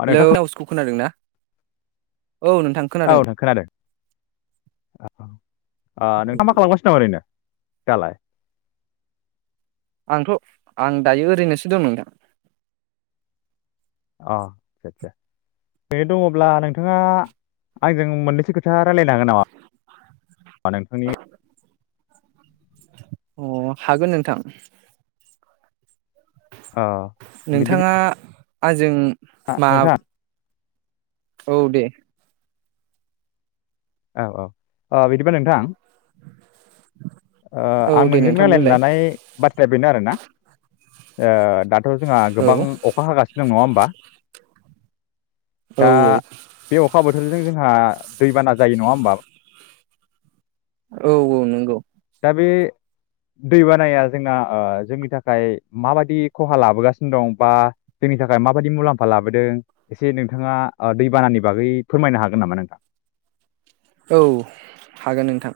अ नोंथां हेल' खोनादों ना? औ नोंथां औ नों खोनादों ओ नोंथाङा मा खालामगासिनो दं ओरैनो? दालाय आंथ' आं दायो ओरैनोसो दं नोंथां। अ आदसा आदसा बेनो दङब्ला नोंथाङा आंजों मोननैसो खोथा रायज्लायनो हागोन नामा? मा नोंथांनि अ हागोन नोंथां अ नोंथाङा बिदिब्ला आंजों मा नोंथां औ दे औ औ औ बिदिबा नोंथां औ आं दे नोंजों नोंथां रायलायनो बुंलाय लानाय बाथ्राया बेनो आरोना। ओ दा थ' जोंहा औ गोबां अखा हागासिनो दंङ‌ नङा होनोमबा? दा औ बे अखाबो बो बोथोरजों जोंहा दैबाना जायो नङा होमबा? औ औ नंगौ दा बे दैबानाया जोंना ओ जोंनि थाखाय माबायदि खहा लाबोगासिनो दं बा जोंनि थाखाय माबायदि मुलाम्फा लाबोदों एसे नोंथाङा ओ दैबानानि बागै फोरमायनो हागोन नामा नोंथां? औ हागोन नोंथां।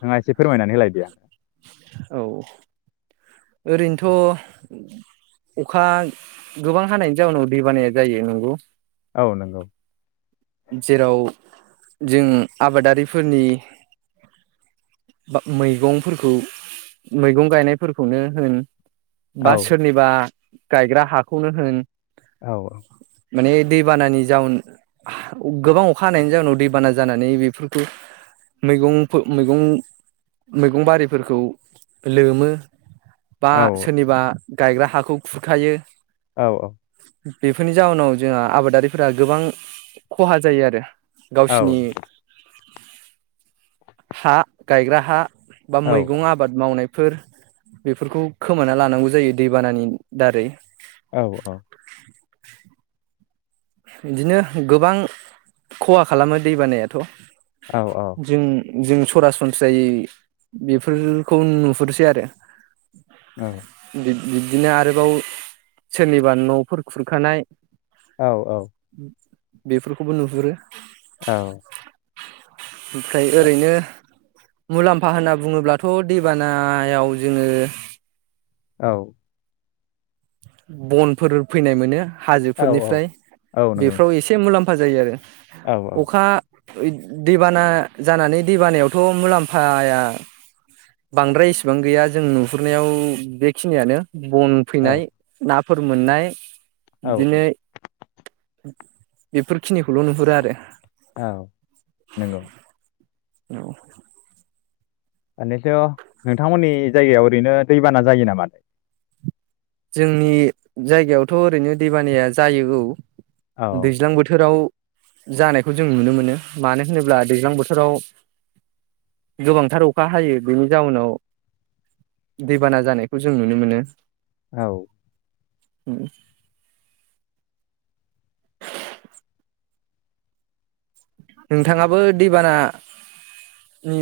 नोंङा एसे फोरमायनानै होलायदो। औ ओरैनोथ' अखा गोबां हानायनि जाउनाव दै बानाया जायो नंगौ औ नंगौ जेराव जों आबादारिफोरनि बा मैगंफोरखौ मैगं गायनायफोरखौनो होन औ बा सोरनिबा गायग्रा हाखौनो होन औ औ माने दैबानानि जाउन गोबां अखा हानायनि जाउनाव दैबाना जानानै बेफोरखौ मैगं मैगं मैगं बारिफोरखौ लोमो। बा औ सोरनिबा गायग्रा हाखौ खुरखायो। औ औ बेफोरनि जाउनाव जोंहा आबादारिफोरा गोबां खहा जायो आरो औ गावसिनि हा गायग्रा हा बा औ मैगं आबाद मावनाय बेफोर बेफोरखौ खोमाना लानांगौ जायो दैबानानि दारै औ औ बिदिनो गोबां खहा खालामो दै बानायाथ' औ जों जों सरासनस्रायै बेफोरखौ नुहुरसै आरो औ बिदिनो आरोबाव सोरनिबा न'फोर खुरखानाय औ औ बेफोरखौबो नुहुरो औ ओमफ्राय ओरैनो मुलाम्फा होनना बुङोब्लाथ' दैबानायाव जोङो औ बनफोर फैनाय मो हाजोफोरनिफ्राय नंगौ बेफ्राव एसे मुलाम्फा [unintelligible] जायो आरो नोंथां अखा ओ दैबाना जानानै दैबानायावथ' मुलाम्फाया बांद्राया इसेबां गैया जों नुहुरनायाव बेखिनियानो बन औ फैनाय नाफोर मोननाय औ औ बिदिनो बेफोरखिनिखौल' नुहुरो आरो औ नंगौ औ मानिथ' नोंथांमोननि जायगायाव ओरैनो दैबाना जायो नामा दा जोंनि जायगायावथ' ओरैनो दैबानाया जायो औ औ दैज्लां बोथोराव जानायखौ जों नुनो मोनो मानो होनोब्ला दैज्लां बोथोराव गोबांथार अखा हायो बेनि जाउनाव दैबाना जानायखौ जों नुनो मोनो औ [inaudible] [inaudible] नोंथाङाबो दैबानानि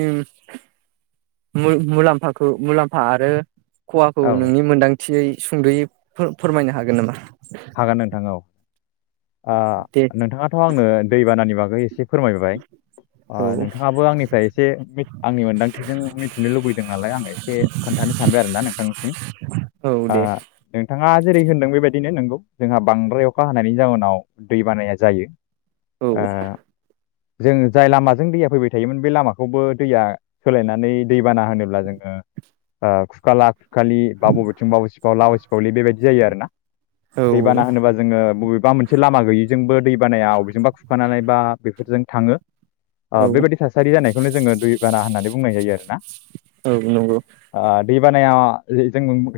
मुलाम्फाखौ मुलाम्फा आरो खहाखौ औ नोंनि मोनदांथियै सुंद'यै फोर-फोरमायनो हागोन नामा हागोन नोंथां औ दे नोंथाङाथ' आंनो दैबानानि बागै बेखौ एसे फोरमायबाय ओ औ नोंथाङाबो आंनिफ्राय एसे आंनि मोनदांथिजों मिथिनो लुबैदों नालाय आं एसे खोन्थानो सानबाय आरोना नोंथांनिसिम औ दे ओ नोंथाङा जेरै होन्दों बेबायदिनो नोंगौ जोंहा बांद्राय अखा हानायनि जाउनाव दै बानाया जायो औ ओ जोंङो जाय लामाजों दैया फैबाय थायोमोन बे लामाखौबो दैया सोलायनानै दैबाना होनोब्ला जोङो ओ खुखाला खुखालि बा बबेथिं बा बे सिफावला बा सिफावलि बेबायदि जायो आरोना दैबाना औ होनोबा जोङो बबेबा मोनसे लामा गैयिजोंबो दैबानाया बबेजोंबा खुरखानानै बा बेफोरजों थाङो औ ओ बेबायदि थासारि जानायखौनो जोङो दै बाना होननानै बुं बुंनाय जायो आरो ना औ नंगौ आ दैबानाया जों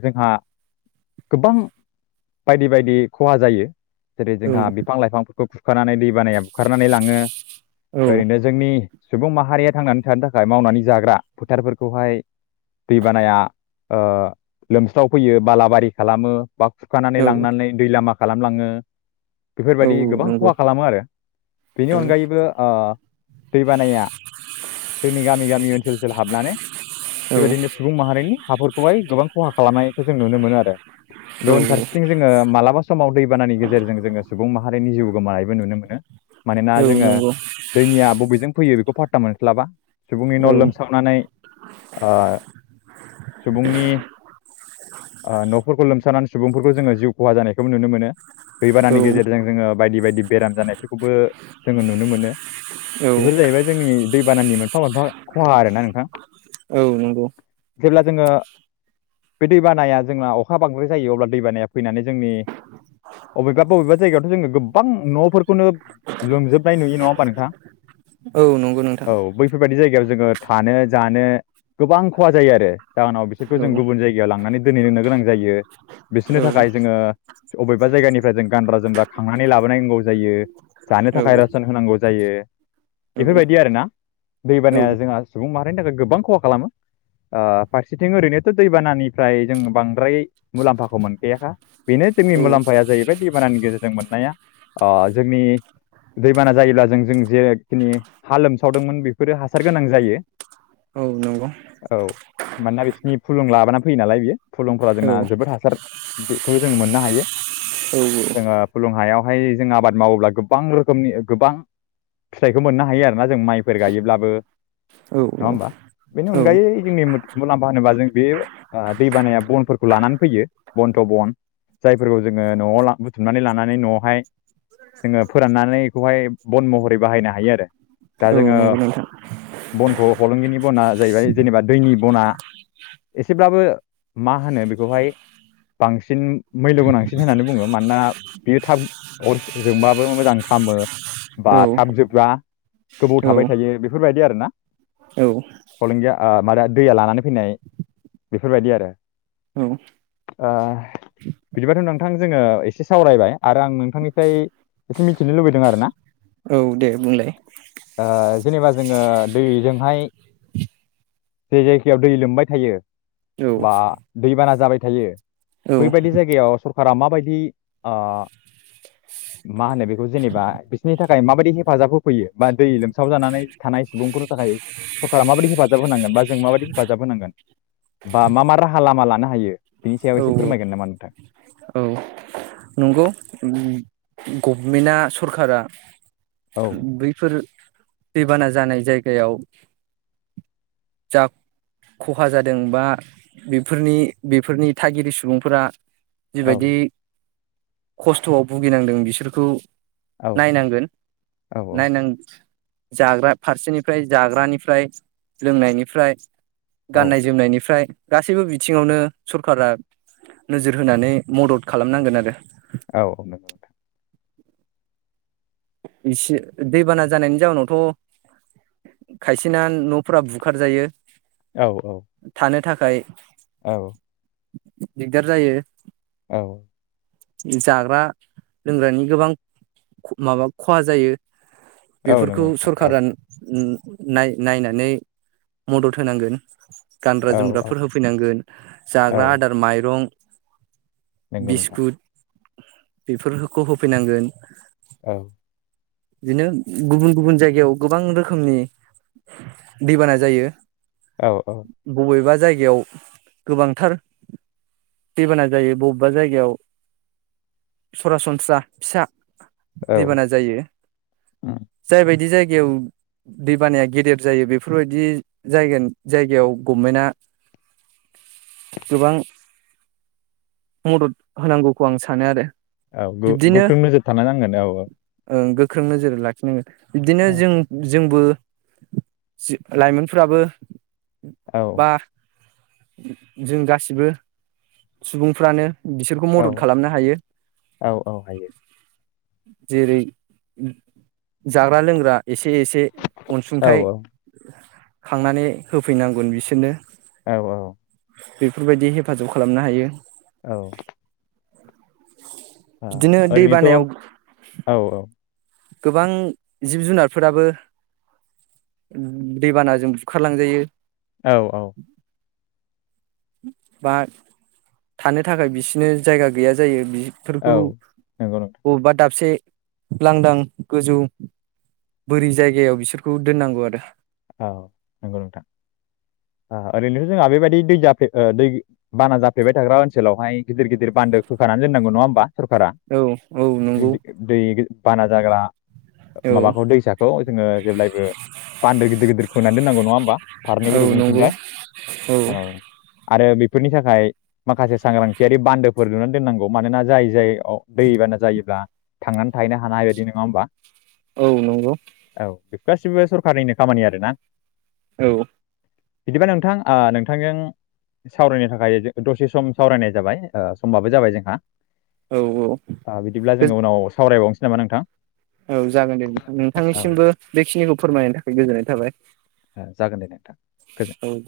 जोंहा गोबां बायदि बायदि खहा जायो जेरै औ जोंहा बिफां लाइफांफोरखौ बुखारनानै दै बानाया बुखारनानै लाङो औ ओरैनो जोंनि सुबुं माहारिया थांनानै थानो थाखाय मावनानै जाग्रा फोथारफोरखौहाय दैबानाया ओ लोमस्राव फैयो बालाबारि खालामो बा थुखानानै औ लांनानै दै लामाखौ खालामलाङो औ बेफोरबायदि गोबां नंगौ खहा खालामो आरो बेनि औ अनगायैबो ओ दैबानाया जोंनि गामि गामि ओनसोलाव सोर सोल हाबनानै औ बेबायदिनो सुबुं माहारिनि हाफोरखौहाय गोबां खहा खालामनायखौ जों नुनो मोनो आरो औ गुबुन फारसे ओ मालाबा समाव दैबानानि गेजेरजों जोङो सुबुं माहारिनि जिउ गोमानायबो नुनो मोनो मानोना औ जोङो नंगौ दैनिया बबेजों फैयो बेखौ फटा मोनस्ला बा सुबुंनि न' औ लोमसावनानै ओ सुबुंनि न'फोरखौ लोमसावनानै सुबुंफोर जोङो जिउ खहा जानायखौबो नुनो मोनो दैबानानि औ गेजेरजों जोङो बायदि बायदि बेराम जानायफोरखौबो जोङो नुनो मोनो औ बेफोर जाहैबाय जोंनि दैबानानि मोनफा मोनफा खहा आरोना नोंथां औ नंगौ जेब्ला जोङो बे दैबानाया जोंना अखा बांद्राय जायो अब्ला दैबानाया फैनानै जोंनि बबेबा बबेबा जायगायावथ' जोङो गोबां न'फोरखौनो लोंजोबनाय नुयो नङा होमबा नोंथां औ नंगौ नोंथां औ बैफोरबायदि जायगायाव जोङो थानो जानो गोबां खहा जायो आरो जाहोनाव औ बिसोरखौ जों गुबुन जायगायाव लांनानै दोनहै लोंनो गोनां जायो बिसोरनि थाखाय जोङो बबेबा जायगानिफ्राय जों गानग्रा जोमग्रा खांनानै लाबोनायांगौ जायो जानो औ थाखाय रसन होनांगौ जायो जायो बेफोरबायदि आरोना दैबानाया जोंहा सुबुं माहारिनि थाखाय गोबां खहा खालामो फारसेथिं ओरैनोथ' दैबानानिफ्राय जों बांद्राय मुलाम्फा खौ मोनखैयाखा बेनो जोंनि औ मुलाम्फाया जाहैबाय दैबानानि गेजेरजों मोननाया जोंनि दैबाना जायोब्ला जों जों जेखिनि हा लोमसावदोंमोन बेफोरो हासार गोनां जायो औ नंगौ औ औ मानोना बिसिनि फुलुं लाबाना फैयो नालाय बियो फुलुंफोरा जोंना जोबोद हासार बेखौ जों मोननो हायो औ जोङो फुलुं हायावहाय जों आबाद मावोब्ला गोबां रोखोमनि गोबां फिथाइखौ मोननो हायो आरोना जों माइफोर गायोब्लाबो औ नङा होमबा बेनि अनगायै जोंनि मुलाम्फा होनोबा जों बे दै बानाया बनफोरखौ लानानै फैयो बन्थ' बन जायफोरखौ जोङो न'आव बुथुमनानै लानानै न'आवहाय जोङो फोराननानै बेखौहाय बन महरै बाहायनो हायो आरो दा औ जोङो नंगौ नोंथां बनखौ हलंगिनि बना जाहैबाय जेनेबा दैनि बना एसेब्लाबो मा होनो बेखौहाय बांसिन मैल्य गोनांसिन होननानै बुङो मानोना बेयो थाब अर जोंबाबो मोजां खालामामो बा औ थाब जोबबा गोबौ औ थाबाय थायो बेफोरबायदि आरोना औ प्रब्लेम गैया माबा दैया लानानै फैनाय बेफोरबायदि आरो औ ओ बिदिबाथ' नोंथां जोङो एसे सावरायबाय आरो आं नोंथांनिफ्राय एसे मिथिनो लुबैदों आरोना औ दे बुंलाय जेनेबा जोङो दैजोंहाय जे जायगायाव दै लोमबाय थायो औ बा दैबाना जाबाय थायो औ बैबायदि जायगायाव सरकारा माबायदि मा होनो बेखौ जेनेबा बिसोरनि थाखाय माबायदि हेफाजाब होफैयो बा दै लोमसाव जानानै थानाय सुबुंफोरनि थाखाय सरकारा माबायदि हेफाजाब होनांगोन बा जों माबायदि हेफाजाब होनांगोन बा मा मा राहा लामा लानो हायो बेनि सायाव एसे फोरमायगोन नामा नोंथां औ बेना सरखारा औ बैफोर दैबाना जानाय जायगायाव जा खहा जादों बा बेफोरनि बेफोरनि थागिरिबि सुबुंफोरा औ जिबायदि खस्थ'आव भुगिनांदों बिसोर खौ औ नायनांगोन औ नायनां जाग्रा फारसेनिफ्राय जाग्रानिफ्राय लोंनायनिफ्राय औ गाननाय जोमनायनिफ्राय गासैबो बिथिङावनो सरखारा नोजोर होनानै मदद खालामनांगोन आरो औ नंगौ नोंथां इसे दैबाना जानायनि जाउनावथ' खायसेना न'फोरा बुखारजायो औ औ नि थाखाय औ दिगदार जायो औ जाग्रा लोंग्रानि गोबां माबा खहा जायो औ बेफोरखौ नंगौ नोंथां औ सरखारा नाय नायनानै मदद होनांगोन गानग्रा औ औ जोमग्राफोर होफैनांगोन औ जाग्रा आदार माइरं नंगौ नोंथां बिस्कुट बेफोरखौ होफैनांगोन औ बिदिनो गुबुन गुबुन जायगायाव गोबां रोखोमनि दैबाना जायो औ औ बबेबा जायगायाव गोबांथार दैबाना जायो बबेबा जायगायाव सरासनस्रा फिसा औ दैबाना जायो उम जायबायदि जायगा गायाव दै बानाया गेदेर जायो बेफोरबायदि जायगा जायगायाव गभमेन्ट गोबां मदद होनांगौ खौ आं सानो आरो औ बिब्दिनो गोख्रों नोजोर था नांगोन औ औ ओ गोख्रों नोजोर लाखिनांगो बिदिनो औ जों जोंबो जि लाइमोनफोराबो औ जों गासिबो सुबुंफ्रानो बिसोरखौ औ मदद हायो औ औ हायो जेरै जाग्रा लोंग्रा एसे एसे औ अनसुंथाइ खांनानै होफैनांगोन बिसोरनो औ औ बेफोरबायदि हेफाजाब खालामनो हायो औ बिदिनो दै ओरैनोथ' बानायाव औ औ गोबां जिब जुनारफोराबो दैबानाजों बुखारलांजायो औ औ बा थानो थाखाय बिसिनो जायगा गैया जायो औ फोरखौ नंगौ नोंथां बबेबा दाबसे लांदां गोजौ बोरि जायगायाव बिसोरखौ दोननांगौ आरो औ नंगौ नोंथां ओरैनोथ' जोंहा बेबायदि ओ दै जाफ दै बाना जाफ्लेबाय थाग्रा ओनसोलावहाय गिदिर गिदिर बान्दो खौ होखानानानै दोन्नांगौ नङा होमबा सरखारा औ औ नंगौ दै बारा जाग्रा औ माबाखौ दैसाखौ जोङो जेब्लायबो बान्दो गिदिर बिखना होनांगौ नङा होमबा फारनैबो औ नंगौ रुगुंथिंजाय औ आरो बेफोरनि थाखाय माखासे सांग्रांथियारि बान्दोफोर नुनानै दोननांगौ मानोना जाय जाय औ दैबाना जायोब्ला थांनानै थाहैनो हानाय हाबायदि नङा होमबा औ नंगौ। औ बेफोर गासिबो सरखारनिनो खामानि आरोना औ। बिदिबा नोंथां ओ नोंथांजों सावरायनो थाखाय दसे सम सावरायनाय जाबाय समबाबो जाबाय जोंहा औ ओ बिदिब्ला जोङो उनाव सावरायबावनो जेनेबा नोंथां। औ जागोन दे नोंथां औ दे नोंथांनिसिमबो बेखिनिखौ फोरमायनो थाखाय गोजोननाय‌ थाबाय। जागोन दे नोंथां गोजोन औ दे